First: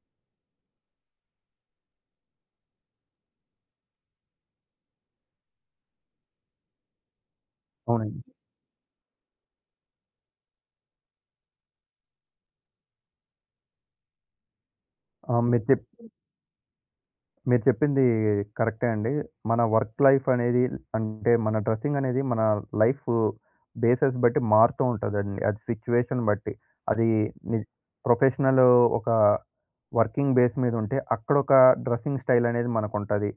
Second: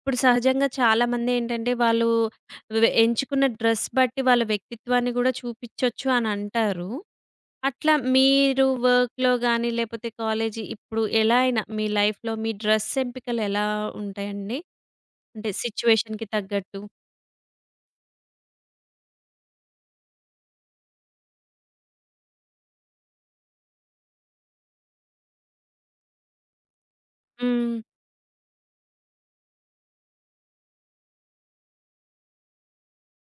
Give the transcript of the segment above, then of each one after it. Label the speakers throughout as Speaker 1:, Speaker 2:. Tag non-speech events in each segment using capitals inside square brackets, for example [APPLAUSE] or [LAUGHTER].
Speaker 1: ఇప్పుడు సహజంగా చాలామందేంటంటే, వాళ్ళు ఎంచుకున్న డ్రెస్ బట్టి వాళ్ళ వ్యక్తిత్వాన్ని గూడా చూపిచ్చొచ్చు అనంటారు. అట్లా
Speaker 2: అవునండి.
Speaker 1: మీరు వర్క్‌లో గాని, లేపోతే కాలేజీ ఇప్పుడు ఎలా అయినా మీ లైఫ్‌లో మీ డ్రెస్ ఎంపికలెలా ఉంటాయండి?
Speaker 2: ఆ!
Speaker 1: అంటే
Speaker 2: మీరు చెప్
Speaker 1: సిచ్యువేషన్‌కి తగ్గట్టు.
Speaker 2: మీరు చెప్పింది కరెక్టే అండి. మన వర్క్ లైఫ్ అనేది అంటే మన డ్రెస్సింగ్ అనేది మన లైఫ్ బేసెస్ బట్టి మారుతూ ఉంటదండి. అది సిట్యుయేషన్ బట్టి. అది ని
Speaker 1: హ్మ్.
Speaker 2: ప్రొఫెషనల్ ఒక వర్కింగ్ బేస్ మీద ఉంటే అక్కడొక డ్రెస్సింగ్ స్టైల్ అనేది మనకుంటది.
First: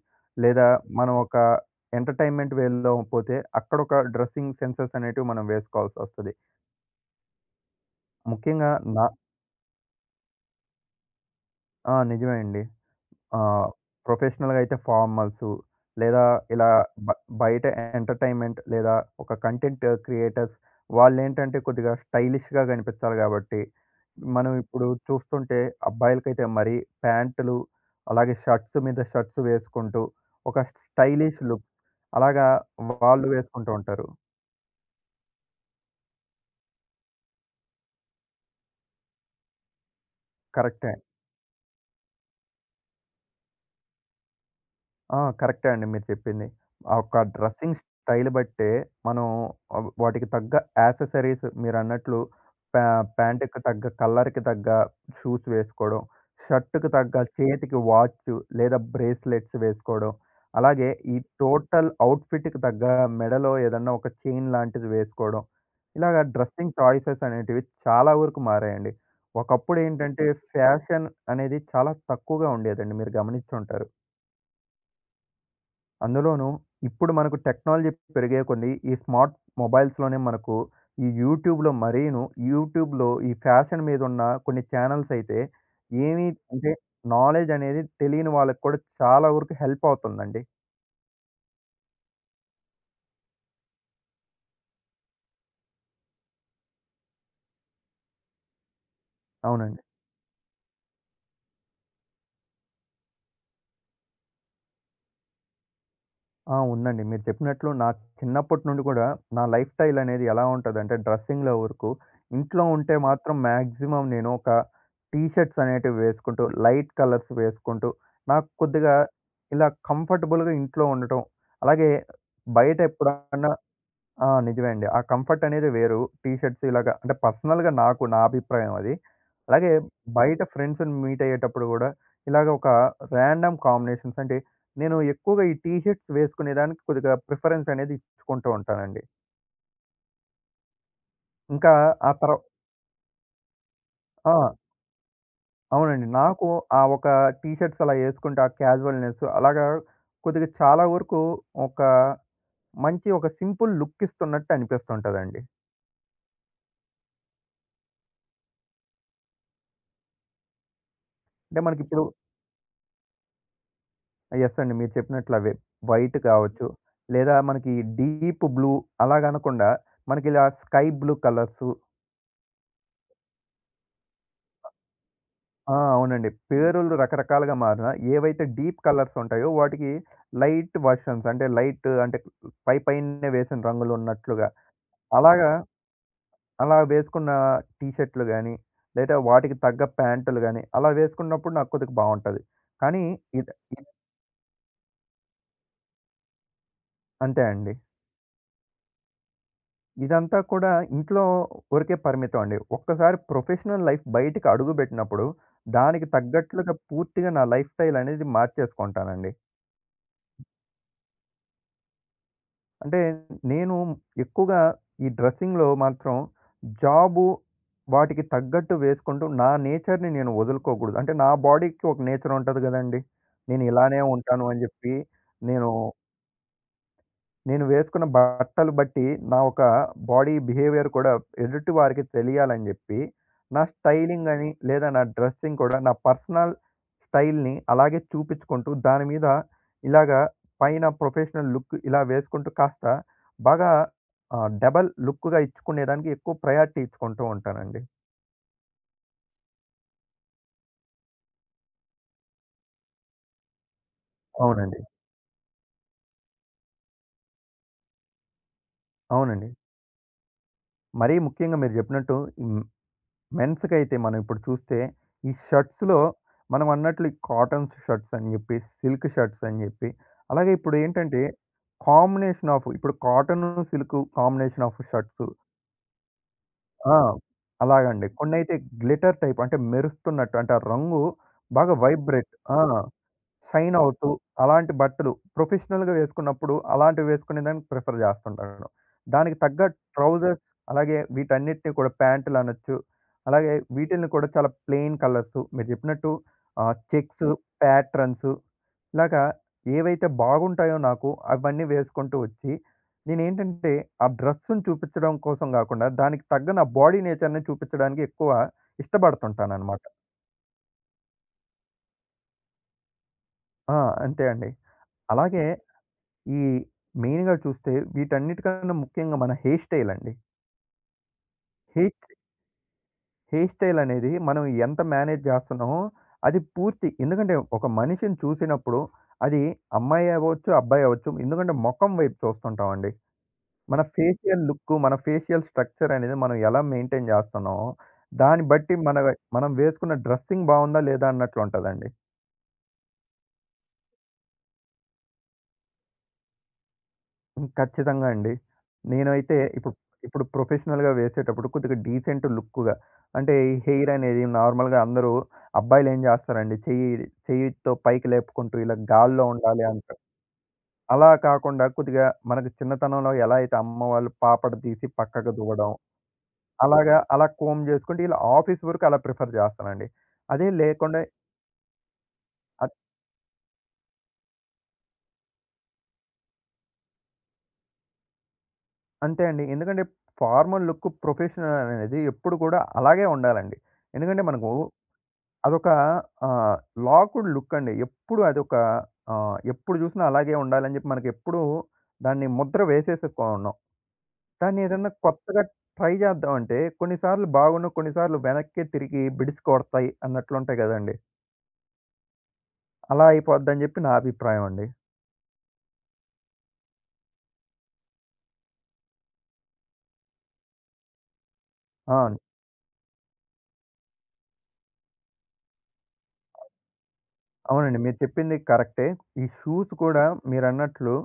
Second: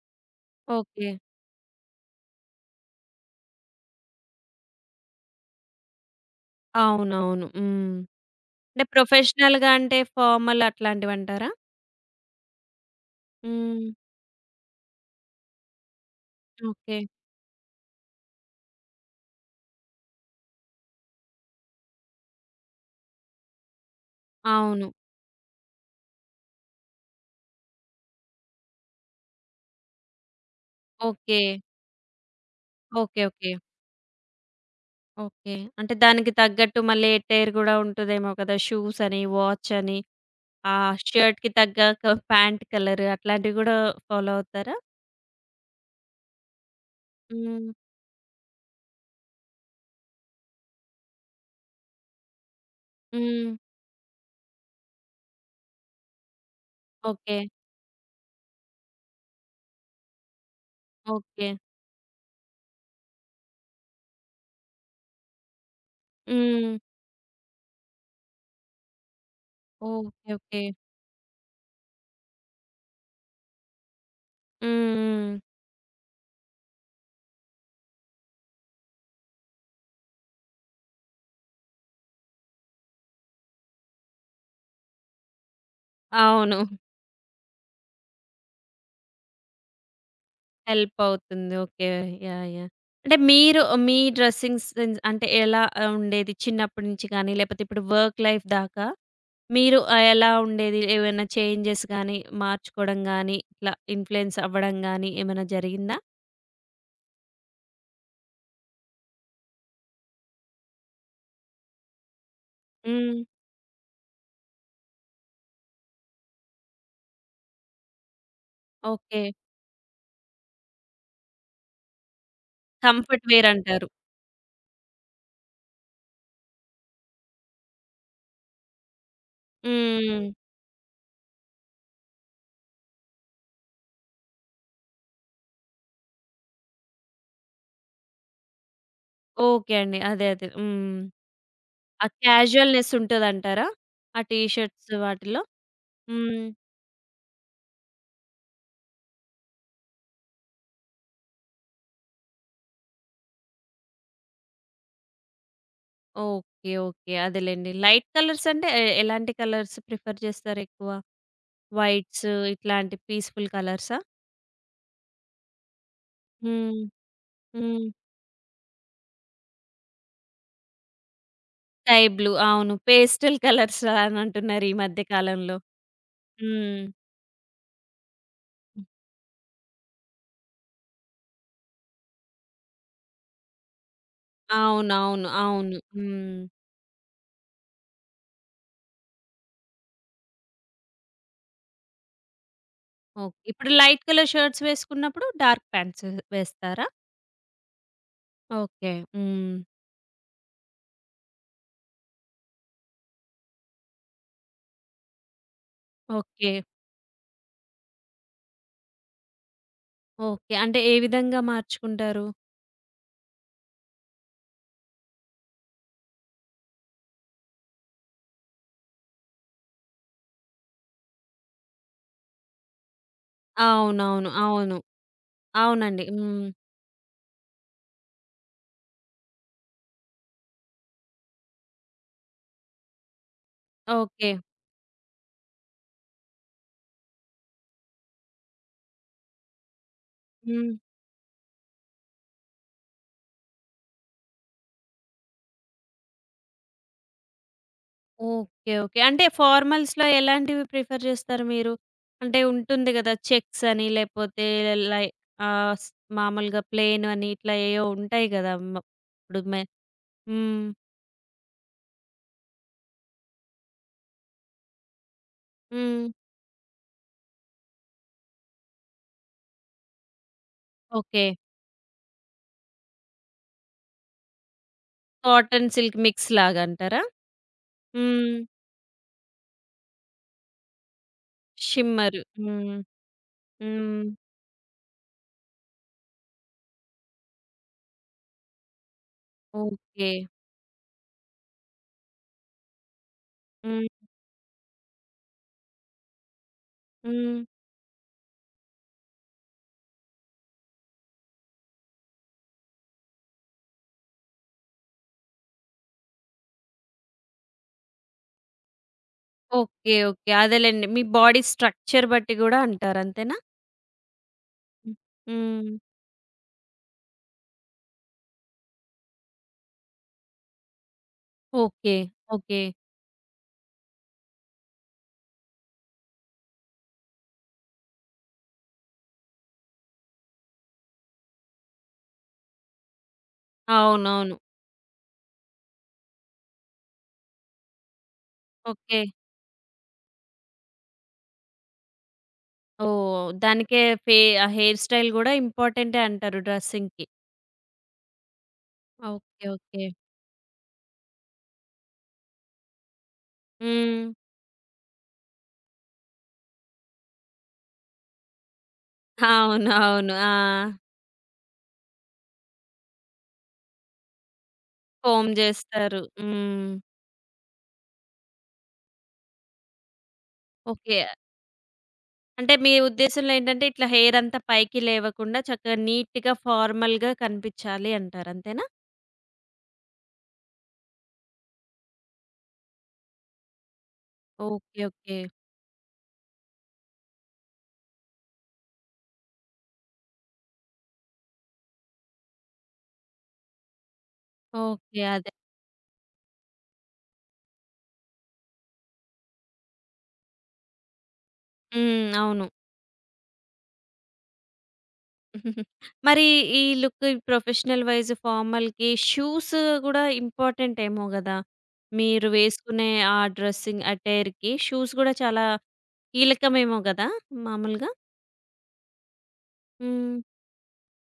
Speaker 2: లేదా
Speaker 1: ఓకే.
Speaker 2: మనం ఒక ఎంటర్‌టైన్‌మెంట్ వేలో పోతే అక్కడొక డ్రెస్సింగ్ సెన్సెస్ అనేటివి మనం వేసుకోవాల్సొస్తది.
Speaker 1: అవునవును. హ్మ్.
Speaker 2: ముఖ్యంగా
Speaker 1: అంటే
Speaker 2: నా
Speaker 1: ప్రొఫెషనల్‌గా అంటే ఫార్మల్ అట్లాంటివంటారా?
Speaker 2: ఆ, నిజమే అండి. ఆహ్,
Speaker 1: హ్మ్.
Speaker 2: ప్రొఫెషనల్‌గా అయితే ఫార్మల్సు, లేదా ఇలా
Speaker 1: ఓకే.
Speaker 2: బ బయట ఎంటర్‌టైన్‌మెంట్ లేదా ఒక కంటెంట్ క్రియేటర్స్ వాళ్ళేంటంటే కొద్దిగా స్టైలిష్‌గా కనిపించాలి కాబట్టి, మనం
Speaker 1: అవును.
Speaker 2: ఇప్పుడు చూస్తుంటే అబ్బాయిలకైతే మరీ ప్యాంటులు, అలాగే షర్ట్స్ మీద షర్ట్స్ వేసుకుంటూ ఒక
Speaker 1: ఓకే.
Speaker 2: స్టైలిష్ లుక్ అలాగా
Speaker 1: ఓకే.
Speaker 2: వాళ్ళు
Speaker 1: ఓకే.
Speaker 2: వేసుకుంటూ ఉంటారు.
Speaker 1: ఓకే. అంటే దానికి తగ్గట్టు మళ్ళీ ఎట్టైర్ గూడా ఉంటదేమో కదా! షూస్ అని, వాచ్ అని, ఆ
Speaker 2: కరెక్టే.
Speaker 1: షర్ట్‌కి తగ్గ ప్యాంట్ కలర్ అట్లాంటివి గూడా ఫాలో అవుతారా?
Speaker 2: ఆ, కరెక్టే అండి, మీరు చెప్పింది. ఆ ఒక్క
Speaker 1: హ్మ్.
Speaker 2: డ్రెస్సింగ్ స్టైల్ బట్టే మనం వాటికి తగ్గ యాక్సెసరీస్ మీరన్నట్లు ప్యా
Speaker 1: హ్మ్.
Speaker 2: ప్యాంట్‌కి తగ్గ, కలర్‌కి తగ్గ షూస్ వేసుకోవడం, షర్ట్‌కి తగ్గ
Speaker 1: ఓకే.
Speaker 2: చేతికి వాచ్ లేదా బ్రేస్లెట్స్ వేసుకోవడం, అలాగే ఈ
Speaker 1: ఓకే.
Speaker 2: టోటల్ అవుట్‌ఫిట్‌కి తగ్గ మెడలో ఏదన్నా ఒక చైన్ లాంటిది వేసుకోవడం. ఇలాగ
Speaker 1: హ్మ్.
Speaker 2: డ్రెస్సింగ్ చాయిసెస్ అనేటివి చాలా వరకు మారాయండి. ఒకప్పుడేంటంటే
Speaker 1: ఓకే. ఓకే.
Speaker 2: ఫ్యాషన్ అనేది చాలా తక్కువగా ఉండేదండి. మీరు గమనించుంటారు.
Speaker 1: హ్మ్. హ్మ్.
Speaker 2: అందులోనూ ఇప్పుడు మనకు టెక్నాలజీ పెరిగే కొద్దీ ఈ స్మార్ట్ మొబైల్స్‌లోనే మనకు ఈ యూట్యూబ్‌లో మరీను, యూట్యూబ్‌లో ఈ ఫ్యాషన్ మీదున్న కొన్ని ఛానెల్స్ అయితే ఏమి
Speaker 1: అవును.
Speaker 2: అంటే నాలెడ్జ్ అనేది తెలియని వాళ్ళకి కూడా చాలా వరకు హెల్ప్ అవుతుందండి.
Speaker 1: హెల్ప్ అవుతుంది. ఓకే. యాహ్! యాహ్! అంటే మీరు మీ డ్రెస్సింగ్ సెన్స్ అంటే ఎలా ఉండేది చిన్నప్పటి నుంచి గానీ, లేపోతే ఇప్పుడు వర్క్ లైఫ్ దాకా? మీరు
Speaker 2: అవునండి.
Speaker 1: ఎలా ఉండేది? ఏవైనా చేంజెస్ గాని, మార్చుకోవడం గాని, ఇట్లా ఇన్‌ఫ్లుయెన్స్ అవ్వడం గాని ఏమైనా జరిగిందా?
Speaker 2: ఆ, ఉందండి. మీరు చెప్పినట్లు నా చిన్నప్పటి నుండి కూడా నా లైఫ్ స్టైల్ అనేది ఎలా ఉంటదంటే, డ్రెస్సింగ్‌లో వరకు ఇంట్లో ఉంటే
Speaker 1: హ్మ్.
Speaker 2: మాత్రం మాక్సిమం నేను ఒక టీ షర్ట్స్ అనేటివి వేసుకుంటూ, లైట్ కలర్స్ వేసుకుంటూ, నాకు కొద్దిగా
Speaker 1: ఓకే.
Speaker 2: ఇలా కంఫర్టబుల్‌గా ఇంట్లో ఉండటం. అలాగే బయట
Speaker 1: కంఫర్ట్ వేర్
Speaker 2: ఎప్పుడన్నా
Speaker 1: అంటారు.
Speaker 2: ఆ, నిజమే అండి. ఆ కంఫర్ట్ అనేది వేరు. టీ షర్ట్స్ ఇలాగ అంటే పర్సనల్‌గా నాకు నా అభిప్రాయం అది. అలాగే
Speaker 1: హ్మ్.
Speaker 2: బయట ఫ్రెండ్స్‌ని మీట్ అయ్యేటప్పుడు గూడా ఇలాగ ఒక రాండమ్ కాంబినేషన్స్ అంటే నేను ఎక్కువగా ఈ టీ షర్ట్స్ వేసుకునేదానికి కొద్దిగా ప్రిఫరెన్స్ అనేది ఇచ్చుకుంటూ ఉంటానండి.
Speaker 1: ఓకే అండి. అదే. అదే. హ్మ్.
Speaker 2: ఇంకా
Speaker 1: ఆ
Speaker 2: ఆ తర్వా
Speaker 1: క్యాజువల్‌నెస్ ఉంటదంటారా? ఆ టీ
Speaker 2: ఆ,
Speaker 1: షర్ట్స్ వాటిలో?
Speaker 2: అవునండి.
Speaker 1: హ్మ్.
Speaker 2: నాకు ఆ ఒక టీ షర్ట్స్ అలా యేసుకుంటే ఆ క్యాజువల్‌నెస్ అలాగా కొద్దిగా చాలా వరకు ఒక మంచి ఒక సింపుల్ లుక్ ఇస్తున్నట్టు అనిపిస్తుంటదండి.
Speaker 1: ఓకే. ఓకే. అదేలెండి. లైట్ కలర్స్ అంటే ఎలాంటి కలర్స్ ప్రిఫర్ చేస్తారు ఎక్కువ?
Speaker 2: అంటే మనకిప్పుడు
Speaker 1: వైట్స్ ఇట్లాంటి పీస్‌ఫుల్ కలర్సా?
Speaker 2: యెస్ అండి, మీరు చెప్పినట్లు అవే. వైట్ కావచ్చు,
Speaker 1: హ్మ్.
Speaker 2: లేదా మనకి
Speaker 1: హ్మ్.
Speaker 2: డీప్ బ్లూ అలా గానకుండా మనకిలా sky blue colours.
Speaker 1: Sky blue. అవును. పేస్టల్ కలర్స్ అని అంటున్నారు ఈ మధ్య కాలంలో.
Speaker 2: ఆ, అవునండి. హ్మ్.
Speaker 1: హ్మ్.
Speaker 2: పేరులు రకరకాలుగా మారినా ఏవైతే డీప్ కలర్స్ ఉంటాయో వాటికి లైట్ వర్షన్స్, అంటే లైట్ అంటే పై పైనే వేసిన రంగులున్నట్లుగా,
Speaker 1: అవునవును. అవును.
Speaker 2: అలాగా
Speaker 1: అవును. హ్మ్.
Speaker 2: అలా వేసుకున్న టీ షర్టులు గాని, లేదా వాటికి తగ్గ ప్యాంటులు గాని అలా వేసుకున్నప్పుడు నాకు కొద్దిగా బావుంటది. కానీ
Speaker 1: ఓకే.
Speaker 2: ఇది
Speaker 1: ఇప్పుడు
Speaker 2: ఇది
Speaker 1: లైట్ కలర్ షర్ట్స్ వేసుకున్నప్పుడు డార్క్ ప్యాంట్స్ వేస్తారా?
Speaker 2: అంతే అండి.
Speaker 1: ఓకే. హ్మ్.
Speaker 2: ఇదంతా కూడా ఇంట్లో వరకే పరిమితం అండి. ఒక్కసారి ప్రొఫెషనల్ లైఫ్ బయటికి అడుగుబెట్టినప్పుడు, దానికి
Speaker 1: ఓకే.
Speaker 2: తగ్గట్లుగా పూర్తిగా నా లైఫ్ స్టైల్ అనేది మార్చేసుకుంటానండి.
Speaker 1: ఓకే. అంటే ఏ విధంగా మార్చుకుంటారు?
Speaker 2: అంటే నేను ఎక్కువగా ఈ డ్రెస్సింగ్‌లో మాత్రం జాబు వాటికి తగ్గట్టు వేసుకుంటూ నా నేచర్‌ని నేను వదులుకోకూడదు. అంటే నా బాడీకి ఒక నేచర్ ఉంటది గదండీ. నేను ఇలానే
Speaker 1: అవునవును.
Speaker 2: ఉంటాను అని
Speaker 1: అవును.
Speaker 2: జెప్పి నేను
Speaker 1: అవునండి. హ్మ్.
Speaker 2: నేను వేసుకున్న బట్టలు బట్టి, నా ఒక బాడీ బిహేవియర్ కూడా ఎదుటి వారికి తెలియాలని జెప్పి, నా
Speaker 1: ఓకే.
Speaker 2: స్టైలింగ్ అని, లేదా నా డ్రెస్సింగ్ కూడా నా పర్సనల్ స్టైల్‌ని అలాగే చూపించుకుంటూ, దాని మీద ఇలాగా
Speaker 1: హ్మ్.
Speaker 2: పైన ప్రొఫెషనల్ లుక్ ఇలా వేసుకుంటూ కాస్త బాగా డబల్ లుక్‌గా ఇచ్చుకునేదానికి ఎక్కువ ప్రయారిటీ ఇచ్చుకుంటూ ఉంటానండి.
Speaker 1: ఓకే. ఓకే. అంటే ఫార్మల్స్‌లో ఎలాంటివి ప్రిఫర్ చేస్తారు మీరు? అంటే ఉంటుంది కదా! చెక్స్ అని లేపోతే
Speaker 2: అవునండి.
Speaker 1: లై ఆహ్, స్ మామూలుగా ప్లెయిన్ అని ఇట్లా ఏయో ఉంటాయి గదా! ఇప్పుడు
Speaker 2: అవునండి,
Speaker 1: హ్మ్.
Speaker 2: మరీ ముఖ్యంగా మీరు జెప్పినట్టు. హ్మ్. మెన్స్‌కైతే మనం ఇప్పుడు చూస్తే, ఈ షర్ట్స్‌లో
Speaker 1: హ్మ్.
Speaker 2: మనం అన్నట్లు ఈ కాటన్స్ షర్ట్స్ అని చెప్పి, సిల్క్ షర్ట్స్ అని చెప్పి, అలాగే ఇప్పుడు ఏంటంటే,
Speaker 1: ఓకే.
Speaker 2: కాంబినేషన్ ఆఫ్ ఇప్పుడు cotton, silk combination of shirts.
Speaker 1: Cotton silk mix లాగా
Speaker 2: ఆ,
Speaker 1: అంటారా?
Speaker 2: అలాగండి.
Speaker 1: హ్మ్.
Speaker 2: కొన్నైతే గ్లిటర్ టైప్, అంటే మెరుస్తున్నట్టు, అంటే ఆ రంగు బాగా
Speaker 1: షిమ్మరు.
Speaker 2: వైబ్రేట్. ఆ,
Speaker 1: హ్మ్.
Speaker 2: షైన్
Speaker 1: హ్మ్.
Speaker 2: అవుతూ అలాంటి బట్టలు ప్రొఫెషనల్‌గా వేసుకున్నప్పుడు అలాంటివి వేసుకునే దానికి ప్రిఫర్ చేస్తుంటాను. దానికి తగ్గ
Speaker 1: ఓకే.
Speaker 2: ట్రౌజర్స్, అలాగే వీటన్నిటిని కూడా ప్యాంటులు అనొచ్చు. అలాగే
Speaker 1: హ్మ్.
Speaker 2: వీటిల్ని కూడా చాలా ప్లెయిన్ కలర్సు మీరు చెప్పినట్టు చెక్స్,
Speaker 1: హ్మ్.
Speaker 2: ప్యాట్రన్స్ ఇలాగా ఏవైతే బాగుంటాయో నాకు అవన్నీ వేసుకుంటూ వచ్చి నేనేంటంటే ఆ డ్రెస్‌ని చూపించడం కోసం కాకుండా దానికి తగ్గ నా బాడీ నేచర్‌ని చూపించడానికి ఎక్కువ ఇష్టపడుతుంటానన్నమాట.
Speaker 1: ఓకే. ఓకే. అదేలెండి. మీ బాడీ స్ట్రక్చర్ బట్టి గూడా అంటారు అంతేనా?
Speaker 2: ఆ, అంతే అండి.
Speaker 1: హ్మ్.
Speaker 2: అలాగే
Speaker 1: హ్మ్.
Speaker 2: ఈ మెయిన్‌గా చూస్తే వీటన్నిటికన్నా ముఖ్యంగా మన హెయిర్ స్టైల్ అండి.
Speaker 1: Okay.
Speaker 2: Hair
Speaker 1: okay.
Speaker 2: Hair style అనేది మనం ఎంత మేనేజ్ జేస్తున్నామో అది పూర్తి, ఎందుకంటే ఒక మనిషిని చూసినప్పుడు అది అమ్మాయి అవ్వచ్చు, అబ్బాయి అవ్వచ్చు, ఎందుకంటే మొఖం వైపు చూస్తుంటామండి. మన
Speaker 1: అవునవును.
Speaker 2: ఫేషియల్ లుక్, మన ఫేషియల్ స్ట్రక్చర్ అనేది మనం ఎలా మెయింటైన్ జేస్తున్నామో దాన్ని బట్టి
Speaker 1: ఓకే.
Speaker 2: మనం వేసుకున్న డ్రెస్సింగ్ బావుందా లేదా అన్నట్లుంటదండి.
Speaker 1: ఓహ్! దానికే ఫే ఆ హెయిర్ స్టైల్ గూడా ఇంపార్టెంటే అంటారు డ్రెస్సింగ్‌కి.
Speaker 2: హ్మ్. ఖచ్చితంగా అండి. నేనైతే
Speaker 1: ఓకే.
Speaker 2: ఇప్పుడు,
Speaker 1: ఓకే.
Speaker 2: ఇప్పుడు ప్రొఫెషనల్‌గా వేసేటప్పుడు కొద్దిగా డీసెంట్ లుక్‌గా, అంటే ఈ హెయిర్
Speaker 1: హ్మ్.
Speaker 2: అనేది నార్మల్‌గా అందరూ అబ్బాయిలేం జేస్తారండి? చెయ్యితో పైకి లేపుకుంటూ ఇలా గాల్లో ఉండాలి
Speaker 1: అవును.
Speaker 2: అంటారు.
Speaker 1: అవును. ఆ!
Speaker 2: అలా కాకుండా కొద్దిగా మనకు చిన్నతనంలో ఎలా అయితే అమ్మ వాళ్ళు పాపడ తీసి పక్కకు
Speaker 1: కోంబ్
Speaker 2: దువ్వడం,
Speaker 1: జేస్తారు. హ్మ్.
Speaker 2: అలాగా అలా కోంబ్ జేసుకుంటే ఇలా ఆఫీస్ వరకు అలా ప్రిఫర్ జేస్తానండి. అదే
Speaker 1: ఓకే.
Speaker 2: లేకుండా
Speaker 1: అంటే మీ
Speaker 2: అద్
Speaker 1: ఉద్దేశంలో ఏంటంటే ఇట్లా హెయిర్ అంతా పైకి లేవకుండా చక్కగా నీట్‌గా, ఫార్మల్‌గా కనిపించాలి అంటారు. అంతేనా?
Speaker 2: అంతే అండి. ఎందుకంటే ఫార్మల్ లుక్ ప్రొఫెషనల్ అనేది ఎప్పుడు కూడా అలాగే ఉండాలండి. ఎందుకంటే మనకు
Speaker 1: ఓకే. ఓకే.
Speaker 2: అదొక ఆహ్, లాక్డ్ లుక్ అండి. ఎప్పుడు అదొక ఎప్పుడు జూసినా అలాగే ఉండాలని జెప్పి మనకెప్పుడూ దాన్ని ముద్ర వేసేసుకున్నాం. దాన్ని ఏదన్నా
Speaker 1: ఓకే. అదే.
Speaker 2: కొత్తగా ట్రై జేద్దామంటే కొన్ని సార్లు బాగున్ను, కొన్ని సార్లు వెనక్కే తిరిగి బిడిసి కొడతాయి అన్నట్లుంటాయి గదండీ!
Speaker 1: హ్మ్. అవును.
Speaker 2: అలా అయిపోద్దని జెప్పి నా అభిప్రాయం అండి.
Speaker 1: [LAUGHS] మరి ఈ లుక్ ప్రొఫెషనల్ వైస్ ఫార్మల్‌కి షూస్ గూడా ఇంపార్టెంట్ ఏమో గదా!
Speaker 2: ఆ,
Speaker 1: మీరు వేసుకునే ఆ డ్రెస్సింగ్ అటైర్‌కి షూస్ గూడా చాలా కీలకమేమో గదా!
Speaker 2: అవునండి.
Speaker 1: మామూలుగా?
Speaker 2: మీరు చెప్పింది కరెక్టే. ఈ షూస్ కూడా
Speaker 1: హ్మ్.
Speaker 2: మీరన్నట్లు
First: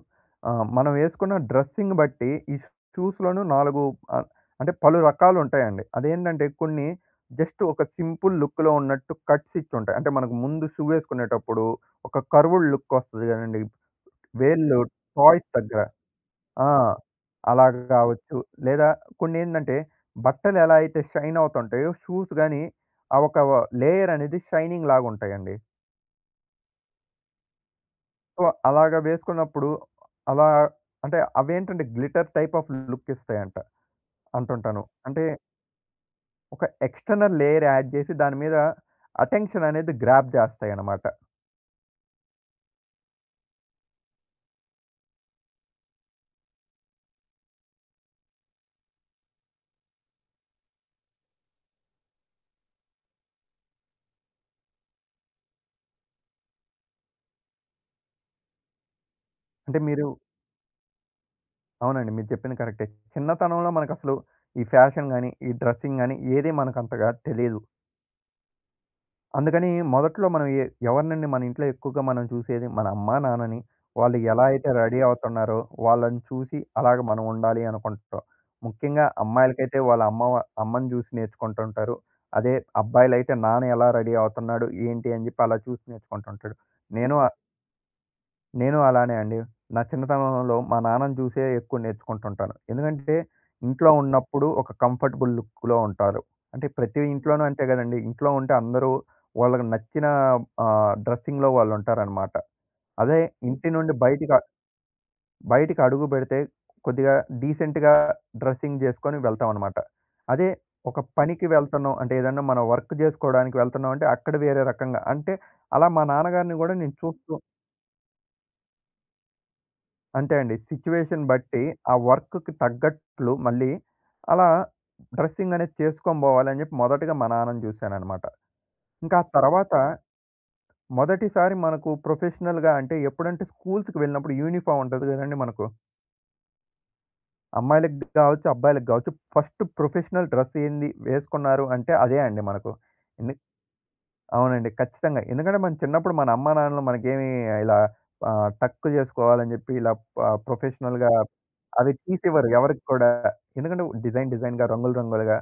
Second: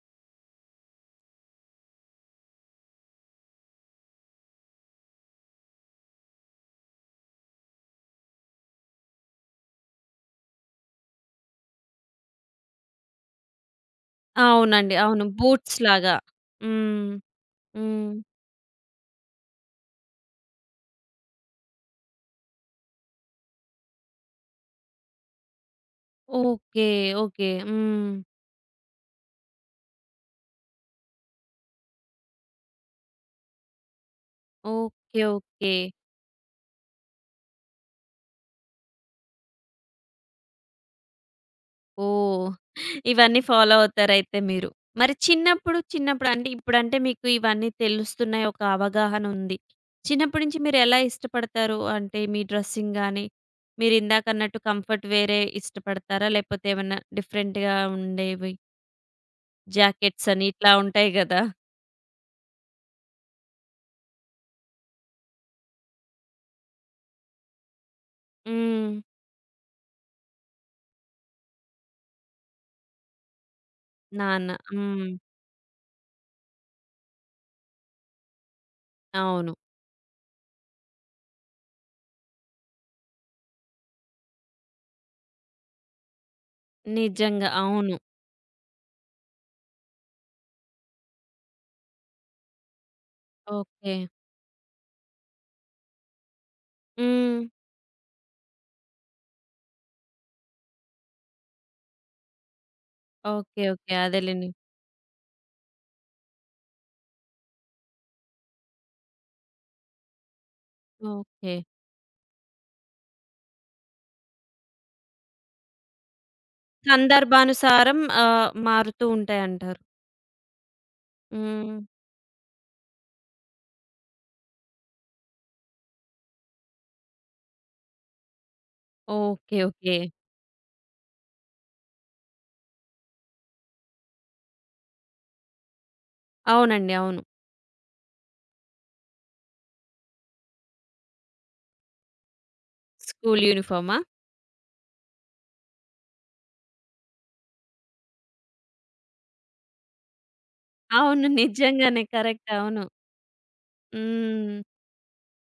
Speaker 2: మనం వేసుకున్న డ్రెస్సింగ్ బట్టి ఈ షూస్‌లోనూ 4 ఆహ్, అంటే పలు రకాలుంటాయండి. అదేంటంటే కొన్ని జస్ట్ ఒక సింపుల్ లుక్‌లో ఉన్నట్టు కట్స్ ఇచ్చుంటాయి. అంటే మనకు ముందు షూ వేసుకునేటప్పుడు ఒక కర్వ్డ్ లుక్ వస్తది కదండీ! వేళ్ళు
Speaker 1: అవునండి. అవును.
Speaker 2: టాయ్స్ దగ్గర.
Speaker 1: బూట్స్‌లాగా.
Speaker 2: ఆ,
Speaker 1: హ్మ్.
Speaker 2: అలాగ
Speaker 1: హ్మ్.
Speaker 2: కావచ్చు. లేదా కొన్నేందంటే బట్టలు ఎలా అయితే షైన్ అవుతుంటాయో షూస్ గాని ఆ ఒక లేయర్ అనేది షైనింగ్ లాగుంటాయండి.
Speaker 1: ఓకే. ఓకే. హ్మ్.
Speaker 2: సో, అలాగా వేసుకున్నప్పుడు అలా అంటే అవేంటంటే గ్లిటర్ టైప్ ఆఫ్ లుక్ ఇస్తాయంట అంటుంటాను.
Speaker 1: ఓకే.
Speaker 2: అంటే
Speaker 1: ఓకే.
Speaker 2: ఒక ఎక్స్‌టర్నల్ లేయర్ యాడ్ చేసి దాని మీద అటెన్షన్ అనేది గ్రాబ్ చేస్తాయన్నమాట.
Speaker 1: ఓహ్! ఇవన్నీ ఫాలో అవుతారయితే మీరు. మరి చిన్నప్పుడు, చిన్నప్పుడు అంటే ఇప్పుడంటే మీకు ఇవన్నీ తెలుస్తున్నాయి. ఒక అవగాహన ఉంది. చిన్నప్పటి నుంచి మీరు ఎలా ఇష్టపడతారు? అంటే మీ డ్రెస్సింగ్ గాని, మీరిందాకన్నట్టు కంఫర్ట్ వేరే ఇష్టపడతారా? లేపోతే ఏమన్నా డిఫరెంట్‌గా ఉండేవి
Speaker 2: అంటే మీరు
Speaker 1: జాకెట్స్ అని ఇట్లా ఉంటాయి గదా!
Speaker 2: అవునండి. మీరు చెప్పింది కరెక్టే. చిన్నతనంలో మనకసలు ఈ ఫ్యాషన్ గాని, ఈ డ్రెసింగ్ గాని ఏది మనకంతగా తెలీదు.
Speaker 1: హ్మ్.
Speaker 2: అందుకని మొదట్లో మనం ఎవరినండి మన ఇంట్లో ఎక్కువగా మనం చూసేది మన అమ్మా, నాన్నని. వాళ్ళు ఎలా
Speaker 1: నాన్న.
Speaker 2: అయితే రెడీ
Speaker 1: హ్మ్.
Speaker 2: అవుతున్నారో వాళ్ళని చూసి అలాగ మనం ఉండాలి అనుకుంటాం. ముఖ్యంగా
Speaker 1: అవును.
Speaker 2: అమ్మాయిలకైతే వాళ్ళ అమ్మ వ అమ్మని చూసి నేర్చుకుంటుంటారు. అదే అబ్బాయిలైతే నాన్న ఎలా రెడీ అవుతున్నాడు ఏంటి అని చెప్పి అలా చూసి నేర్చుకుంటుంటాడు. నేను
Speaker 1: నిజంగా. అవును.
Speaker 2: నేను అలానే అండి. నా చిన్నతనంలో మా నాన్నని చూసే ఎక్కువ నేర్చుకుంటుంటాను. ఎందుకంటే ఇంట్లో
Speaker 1: ఓకే.
Speaker 2: ఉన్నప్పుడు ఒక కంఫర్టబుల్ లుక్‌లో ఉంటారు. అంటే ప్రతి
Speaker 1: హ్మ్.
Speaker 2: ఇంట్లోనూ అంతే కదండీ. ఇంట్లో ఉంటే అందరూ వాళ్ళకి నచ్చిన డ్రెస్సింగ్‌లో వాళ్ళుంటారనమాట. అదే
Speaker 1: ఓకే.
Speaker 2: ఇంటి
Speaker 1: ఓకే.
Speaker 2: నుండి
Speaker 1: అదేలెండి.
Speaker 2: బయటికి అడుగు పెడితే కొద్దిగా డీసెంట్‌గా డ్రెస్సింగ్ చేసుకొని వెళ్తామనమాట. అదే ఒక పనికి
Speaker 1: ఓకే.
Speaker 2: వెళ్తున్నాం అంటే, ఏదన్నా మనం వర్క్ చేసుకోవడానికి వెళ్తున్నాం అంటే అక్కడ వేరే రకంగా, అంటే అలా మా నాన్నగారిని కూడా నేను చూస్తూ
Speaker 1: సందర్భానుసారం మారుతూ ఉంటాయంటారు.
Speaker 2: అంతే అండి. సిట్యుయేషన్ బట్టి
Speaker 1: హ్మ్.
Speaker 2: ఆ వర్క్‌కి తగ్గట్లు మళ్ళీ అలా డ్రెస్సింగ్ అనేది చేసుకొని బోవాలని జెప్పి మొదటగా మా నాన్నని జూశాననమాట. ఇంకా ఆ
Speaker 1: ఓకే.
Speaker 2: తర్వాత
Speaker 1: ఓకే.
Speaker 2: మొదటిసారి మనకు ప్రొఫెషనల్‌గా అంటే ఎప్పుడంటే స్కూల్స్‌కి వెళ్ళినప్పుడు యూనిఫార్మ్ ఉంటది గదండీ మనకు.
Speaker 1: అవునండి. అవును.
Speaker 2: అమ్మాయిలకి గావచ్చు, అబ్బాయిలకి గావచ్చు, ఫస్ట్ ప్రొఫెషనల్ డ్రెస్ ఏంది వేసుకున్నారు అంటే అదే అండి మనకు.
Speaker 1: స్కూలు యూనిఫార్మా?
Speaker 2: అవునండి, ఖచ్చితంగా. ఎందుకంటే మనం చిన్నప్పుడు మన అమ్మా నాన్నలు మనకేమి ఇలా టక్ జేసుకోవాలని జెప్పి ఇలా ప ప్రొఫెషనల్‌గా
Speaker 1: అవును.
Speaker 2: అవి
Speaker 1: నిజంగానే. కరెక్ట్.
Speaker 2: తీసివ్వరు ఎవరికి
Speaker 1: అవును.
Speaker 2: కూడా. ఎందుకంటే డిజైన్
Speaker 1: హ్మ్.
Speaker 2: డిజైన్‌గా, రంగులు రంగులుగా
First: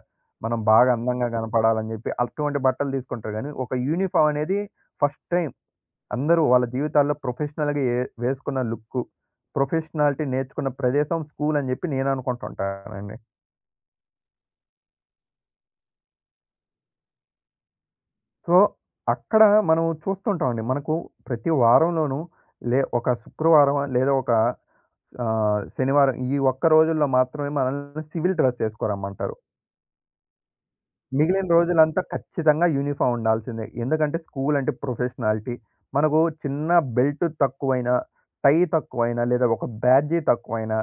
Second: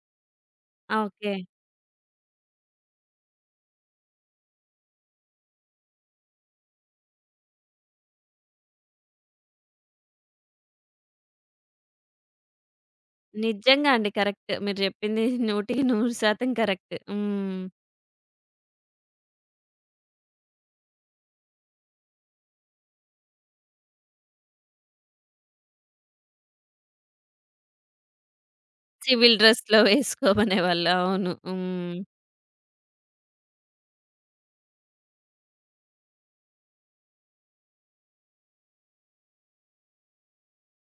Speaker 2: మనం బాగా అందంగా
Speaker 1: ఓకే.
Speaker 2: గనపడాలని జెప్పి అటువంటి బట్టలు తీసుకుంటారు గానీ, ఒక యూనిఫార్మ్ అనేది ఫస్ట్ టైం అందరూ వాళ్ళ జీవితాల్లో ప్రొఫెషనల్‌గా వేసుకున్న లుక్కు, ప్రొఫెషనాలిటీ నేర్చుకున్న ప్రదేశం స్కూల్ అని జెప్పి నేను అనుకుంటుంటానండి.
Speaker 1: నిజంగా అండి. కరెక్ట్. మీరు చెప్పింది 100% కరెక్ట్. హ్మ్.
Speaker 2: సో, అక్కడ మనం చూస్తుంటామండి. మనకు ప్రతి వారంలోనూ ఒక శుక్రవారం లేదా ఒక శనివారం, ఈ ఒక్క రోజుల్లో మాత్రమే మనల్ని సివిల్ డ్రెస్
Speaker 1: సివిల్
Speaker 2: ఏసుకోరమ్మంటారు.
Speaker 1: డ్రెస్‌లో వేసుకోమనేవాళ్ళు. అవును.
Speaker 2: మిగిలిన
Speaker 1: హ్మ్.
Speaker 2: రోజులంతా ఖచ్చితంగా యూనిఫామ్ ఉండాల్సిందే. ఎందుకంటే స్కూల్ అంటే ప్రొఫెషనాలిటీ. మనకు చిన్న బెల్ట్ తక్కువైనా, టై తక్కువైనా లేదా ఒక బ్యాడ్జీ తక్కువైనా,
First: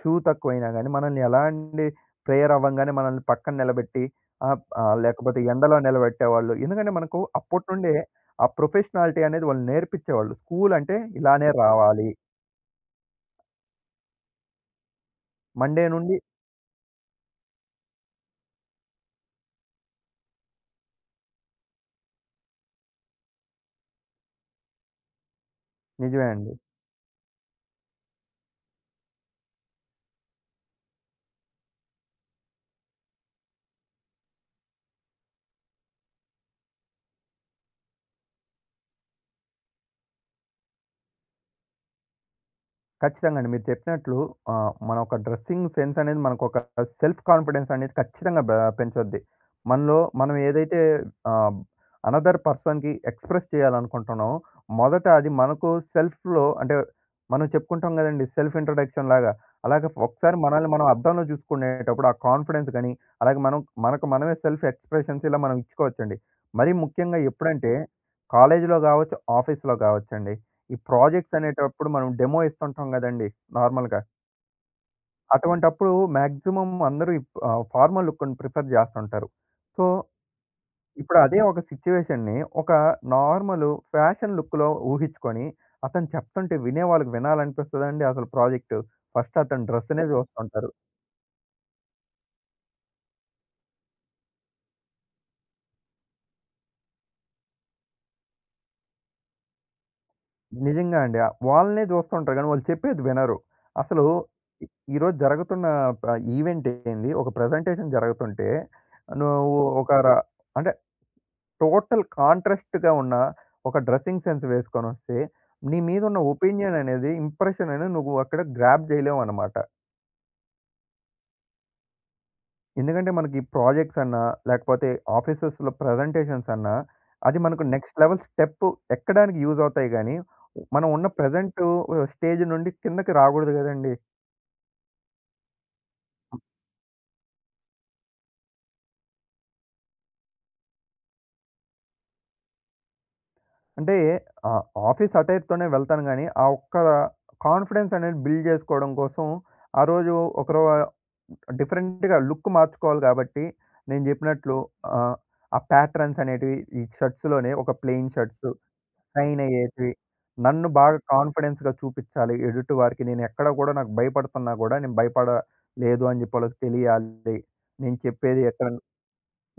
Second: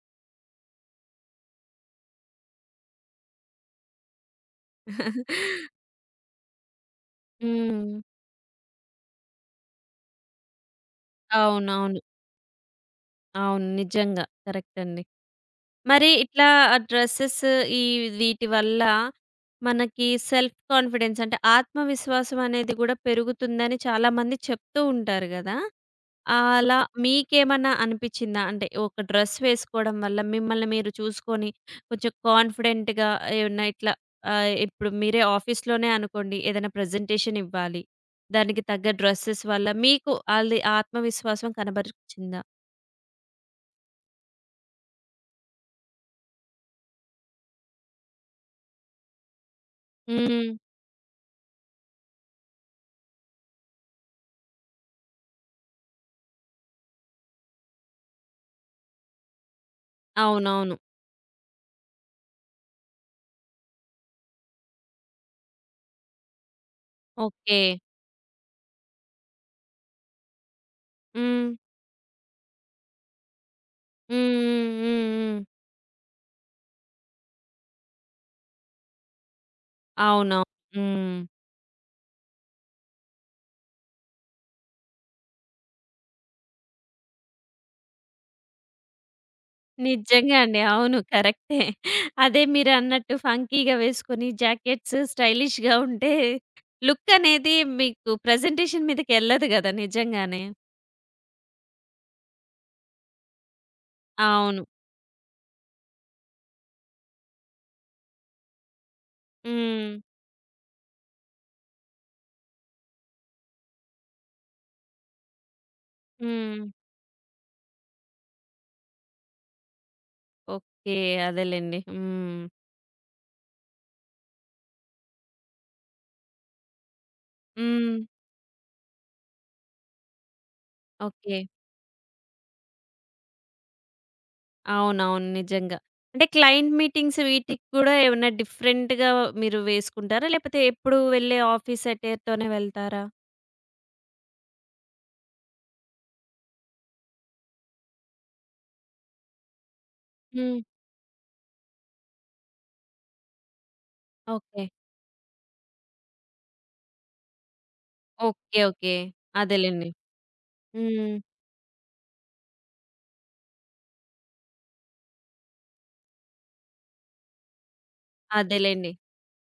Speaker 2: షూ తక్కువైనా గానీ మనల్ని ఎలాంటి ప్రేయర్ అవ్వంగానే మనల్ని పక్కన నిలబెట్టి ఆహ్, ఆహ్, లేకపోతే ఎండలో
Speaker 1: [LAUGHS]
Speaker 2: నిలబెట్టేవాళ్ళు. ఎందుకంటే మనకు
Speaker 1: హ్మ్.
Speaker 2: అప్పటినుండే ఆ ప్రొఫెషనాలిటీ అనేది వాళ్ళు నేర్పించేవాళ్ళు. స్కూల్ అంటే ఇలానే
Speaker 1: అవునవును.
Speaker 2: రావాలి.
Speaker 1: అవును. నిజంగా. కరెక్ట్ అండి.
Speaker 2: మండే
Speaker 1: మరి
Speaker 2: నుండి
Speaker 1: ఇట్లా ఆ డ్రెసెస్ ఈ వీటి వల్ల మనకి సెల్ఫ్ కాన్ఫిడెన్స్ అంటే ఆత్మవిశ్వాసం అనేది గూడా పెరుగుతుందని చాలామంది చెప్తూ ఉంటారు గదా!
Speaker 2: నిజమే అండి.
Speaker 1: అలా మీకేమన్నా అనిపిచ్చిందా? అంటే ఒక డ్రెస్ వేసుకోవడం వల్ల మిమ్మల్ని మీరు చూసుకొని కొంచెం కాన్ఫిడెంట్‌గా ఏమన్నా ఇట్లా ఇప్పుడు మీరే ఆఫీస్‌లోనే అనుకోండి ఏదైనా ప్రెజెంటేషన్ ఇవ్వాలి. దానికి తగ్గ డ్రెసెస్ వల్ల మీకు ఆళ్ళి ఆత్మవిశ్వాసం కనబరిచిందా?
Speaker 2: ఖచ్చితంగా అండి, మీరు చెప్పినట్లు. మన ఒక డ్రెస్సింగ్ సెన్స్ అనేది మనకొక సెల్ఫ్ కాన్ఫిడెన్స్ అనేది ఖచ్చితంగా పెంచుద్ది. మనలో మనం
Speaker 1: హ్మ్.
Speaker 2: ఏదైతే ఆహ్, అనదర్ పర్సన్‌కి ఎక్స్‌ప్రెస్ చేయాలనుకుంటున్నామో, మొదట అది మనకు సెల్ఫ్‌లో, అంటే మనం చెప్పుకుంటాం గదండీ! సెల్ఫ్ ఇంట్రడక్షన్ లాగా. అలాగే ఒకసారి మనల్ని
Speaker 1: అవునవును.
Speaker 2: మనం అద్దంలో జూసుకునేటప్పుడు ఆ కాన్ఫిడెన్స్ గాని, అలాగే మనం మనకు మనమే సెల్ఫ్ ఎక్స్‌ప్రెషన్స్ ఇలా మనం ఇచ్చుకోవచ్చండి. మరీ ముఖ్యంగా
Speaker 1: ఓకే.
Speaker 2: ఎప్పుడంటే కాలేజీలో గావచ్చు, ఆఫీస్‌లో గావచ్చండి. ఈ ప్రాజెక్ట్స్
Speaker 1: హ్మ్.
Speaker 2: అనేటప్పుడు మనం డెమో ఇస్తుంటాం గదండీ, నార్మల్‌గా.
Speaker 1: హ్మ్. హ్మ్. హ్మ్. హ్మ్.
Speaker 2: అటువంటప్పుడు మాక్సిమం అందరూ ఫార్మల్ లుక్‌ని ప్రిఫర్ జేస్తుంటారు. సో,
Speaker 1: అవునవును. హ్మ్.
Speaker 2: ఇప్పుడు అదే ఒక సిట్యుయేషన్‌ని ఒక నార్మల్ ఫ్యాషన్ లుక్‌లో ఊహించుకొని, అతను చెప్తుంటే వినే వాళ్ళకి వినాలనిపిస్తదండి అసలు ప్రాజెక్టు? ఫస్ట్ అతని డ్రెస్‌నే
Speaker 1: నిజంగా అండి.
Speaker 2: జూస్తుంటారు.
Speaker 1: అవును. కరెక్టే. అదే మీరన్నట్టు ఫంకీగా వేసుకొని జాకెట్స్ స్టైలిష్‌గా ఉంటే లుక్ అనేది మీకు ప్రెజెంటేషన్ మీదకెళ్ళదు గదా! నిజంగానే.
Speaker 2: నిజంగా అండి. వాళ్ళనే జూస్తుంటారు గానీ వాళ్ళు చెప్పేది వినరు. అసలు
Speaker 1: అవును.
Speaker 2: ఇ ఈరోజు జరుగుతున్న ప ఈవెంట్ ఏంది? ఒక ప్రెజెంటేషన్ జరుగుతుంటే, నువ్వు
Speaker 1: హ్మ్.
Speaker 2: ఒక ర అంటే టోటల్ కాంట్రాస్ట్‌గా ఉన్న ఒక డ్రెసింగ్ సెన్స్ వేసుకొనొస్తే, నీ మీదున్న
Speaker 1: హ్మ్.
Speaker 2: ఒపీనియన్ అనేది, ఇంప్రెషన్ అనేది నువ్వు అక్కడ గ్రాబ్ జేయలేవనమాట.
Speaker 1: ఓకే. అదేలెండి. హ్మ్.
Speaker 2: ఎందుకంటే, మనకి ప్రాజెక్ట్స్ అన్నా, లేకపోతే ఆఫీసెస్‌లో ప్రజెంటేషన్స్ అన్నా, అది మనకు
Speaker 1: హ్మ్.
Speaker 2: నెక్స్ట్ లెవెల్ స్టెప్ ఎక్కడానికి యూజ్ అవుతాయి గానీ, మనం ఉన్న
Speaker 1: ఓకే.
Speaker 2: ప్రెజెంటు స్టేజ్ నుండి కిందకి రాగూడదు గదండీ!
Speaker 1: అవునవును. నిజంగా. అంటే క్లయింట్ మీటింగ్స్ వీటికి కూడా ఏమన్నా డిఫరెంట్‌గా మీరు వేసుకుంటారా? లేకపోతే ఎప్పుడు వెళ్ళే ఆఫీస్ అటైర్‌తోనే వెళ్తారా?
Speaker 2: అంటే ఆహ్, ఆఫీస్ అటైర్‌తోనే వెళ్తాను గానీ, ఆ ఒక్క కాన్ఫిడెన్స్ అనేది బిల్డ్ జేసుకోవడం కోసం, ఆ రోజు
Speaker 1: హ్మ్.
Speaker 2: ఒకరు డిఫరెంట్‌గా లుక్ మార్చుకోవాలి గాబట్టి, నేను జెప్పినట్లు
Speaker 1: ఓకే.
Speaker 2: ఆహ్, ఆ ప్యాట్రన్స్ అనేటివి ఈ షర్ట్స్‌లోనే ఒక plain shirts,
Speaker 1: okay. Okay.
Speaker 2: Shine
Speaker 1: అదేలెండి.
Speaker 2: అయ్యేటివి, నన్ను బాగా
Speaker 1: హ్మ్.
Speaker 2: కాన్ఫిడెన్స్‌గా చూపిచ్చాలి ఎదుటి వారికి. నేను ఎక్కడ గూడా నాకు భయపడుతున్నా గూడా, నేను భయపడలేదు అని జెప్పి వాళ్ళకి తెలియాలి. నేను చెప్పేది ఎక్కడ
Speaker 1: అదేలెండి.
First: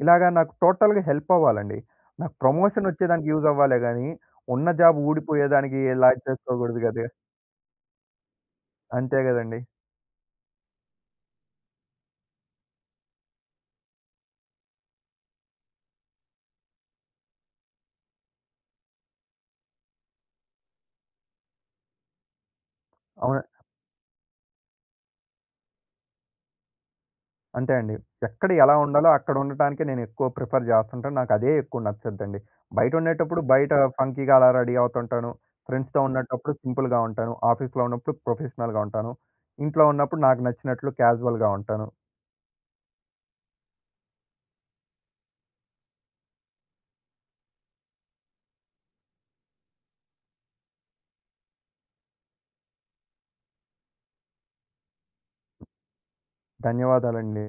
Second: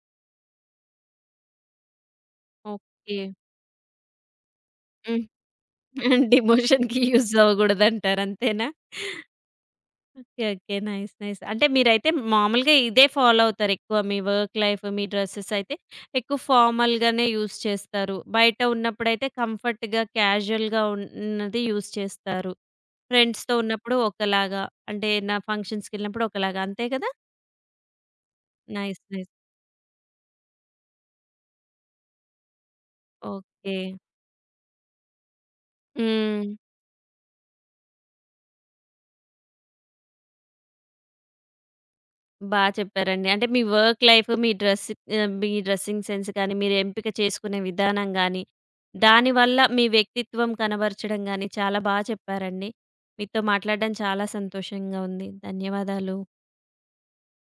Speaker 2: ఇలాగా నాకు టోటల్‌గా హెల్ప్ అవ్వాలండి. నాకు ప్రమోషన్
Speaker 1: ఓకే.
Speaker 2: వచ్చేదానికి యూజ్ అవ్వాలే గానీ, ఉన్న జాబ్
Speaker 1: హ్మ్.
Speaker 2: ఊడిపోయేదానికి ఇలా
Speaker 1: [LAUGHS]
Speaker 2: చేసుకోకూడదు
Speaker 1: డిమోషన్‌కి
Speaker 2: కదా!
Speaker 1: యూజ్ అవ్వగూడదంటారు అంతేనా?
Speaker 2: అంతే గదండీ.
Speaker 1: ఓకే. ఓకే. నైస్. నైస్. అంటే మీరైతే మామూలుగా ఇదే ఫాలో అవుతారు ఎక్కువ. మీ వర్క్ లైఫ్, మీ డ్రెసెస్ అయితే ఎక్కువ ఫార్మల్‌గానే యూజ్ చేస్తారు. బయట ఉన్నప్పుడైతే కంఫర్ట్‌గా, క్యాజువల్‌గా ఉన్నది యూజ్ చేస్తారు.
Speaker 2: అవును,
Speaker 1: ఫ్రెండ్స్‌తో ఉన్నప్పుడు ఒకలాగా, అంటే ఏదైనా ఫంక్షన్స్‌కెళ్ళినప్పుడు ఒకలాగా అంతే గదా!
Speaker 2: అంతే అండి. ఎక్కడ ఎలా
Speaker 1: నైస్.
Speaker 2: ఉండాలో
Speaker 1: నైస్.
Speaker 2: అక్కడ ఉండటానికే నేను ఎక్కువ ప్రిఫర్ చేస్తుంటాను. నాకు అదే ఎక్కువ నచ్చద్దండి. బయట
Speaker 1: ఓకే.
Speaker 2: ఫంకీగా అలా రెడీ అవుతుంటాను. ఫ్రెండ్స్‌తో
Speaker 1: హ్మ్.
Speaker 2: ఉండేటప్పుడు సింపుల్‌గా ఉంటాను. ఆఫీస్‌లో ఉన్నప్పుడు ప్రొఫెషనల్‌గా ఉంటాను. ఇంట్లో ఉన్నప్పుడు నాకు నచ్చినట్లు క్యాజువల్‌గా ఉంటాను.
Speaker 1: బా చెప్పారండి. అంటే మీ వర్క్ లైఫ్, మీ డ్రెస్ మీ డ్రెస్సింగ్ సెన్స్ గాని, మీరు ఎంపిక చేసుకునే విధానం గాని, దానివల్ల మీ వ్యక్తిత్వం కనబరచడం గాని చాలా బా చెప్పారండి. మీతో మాట్లాడడం చాలా సంతోషంగా ఉంది. ధన్యవాదాలు.
Speaker 2: ధన్యవాదాలండి.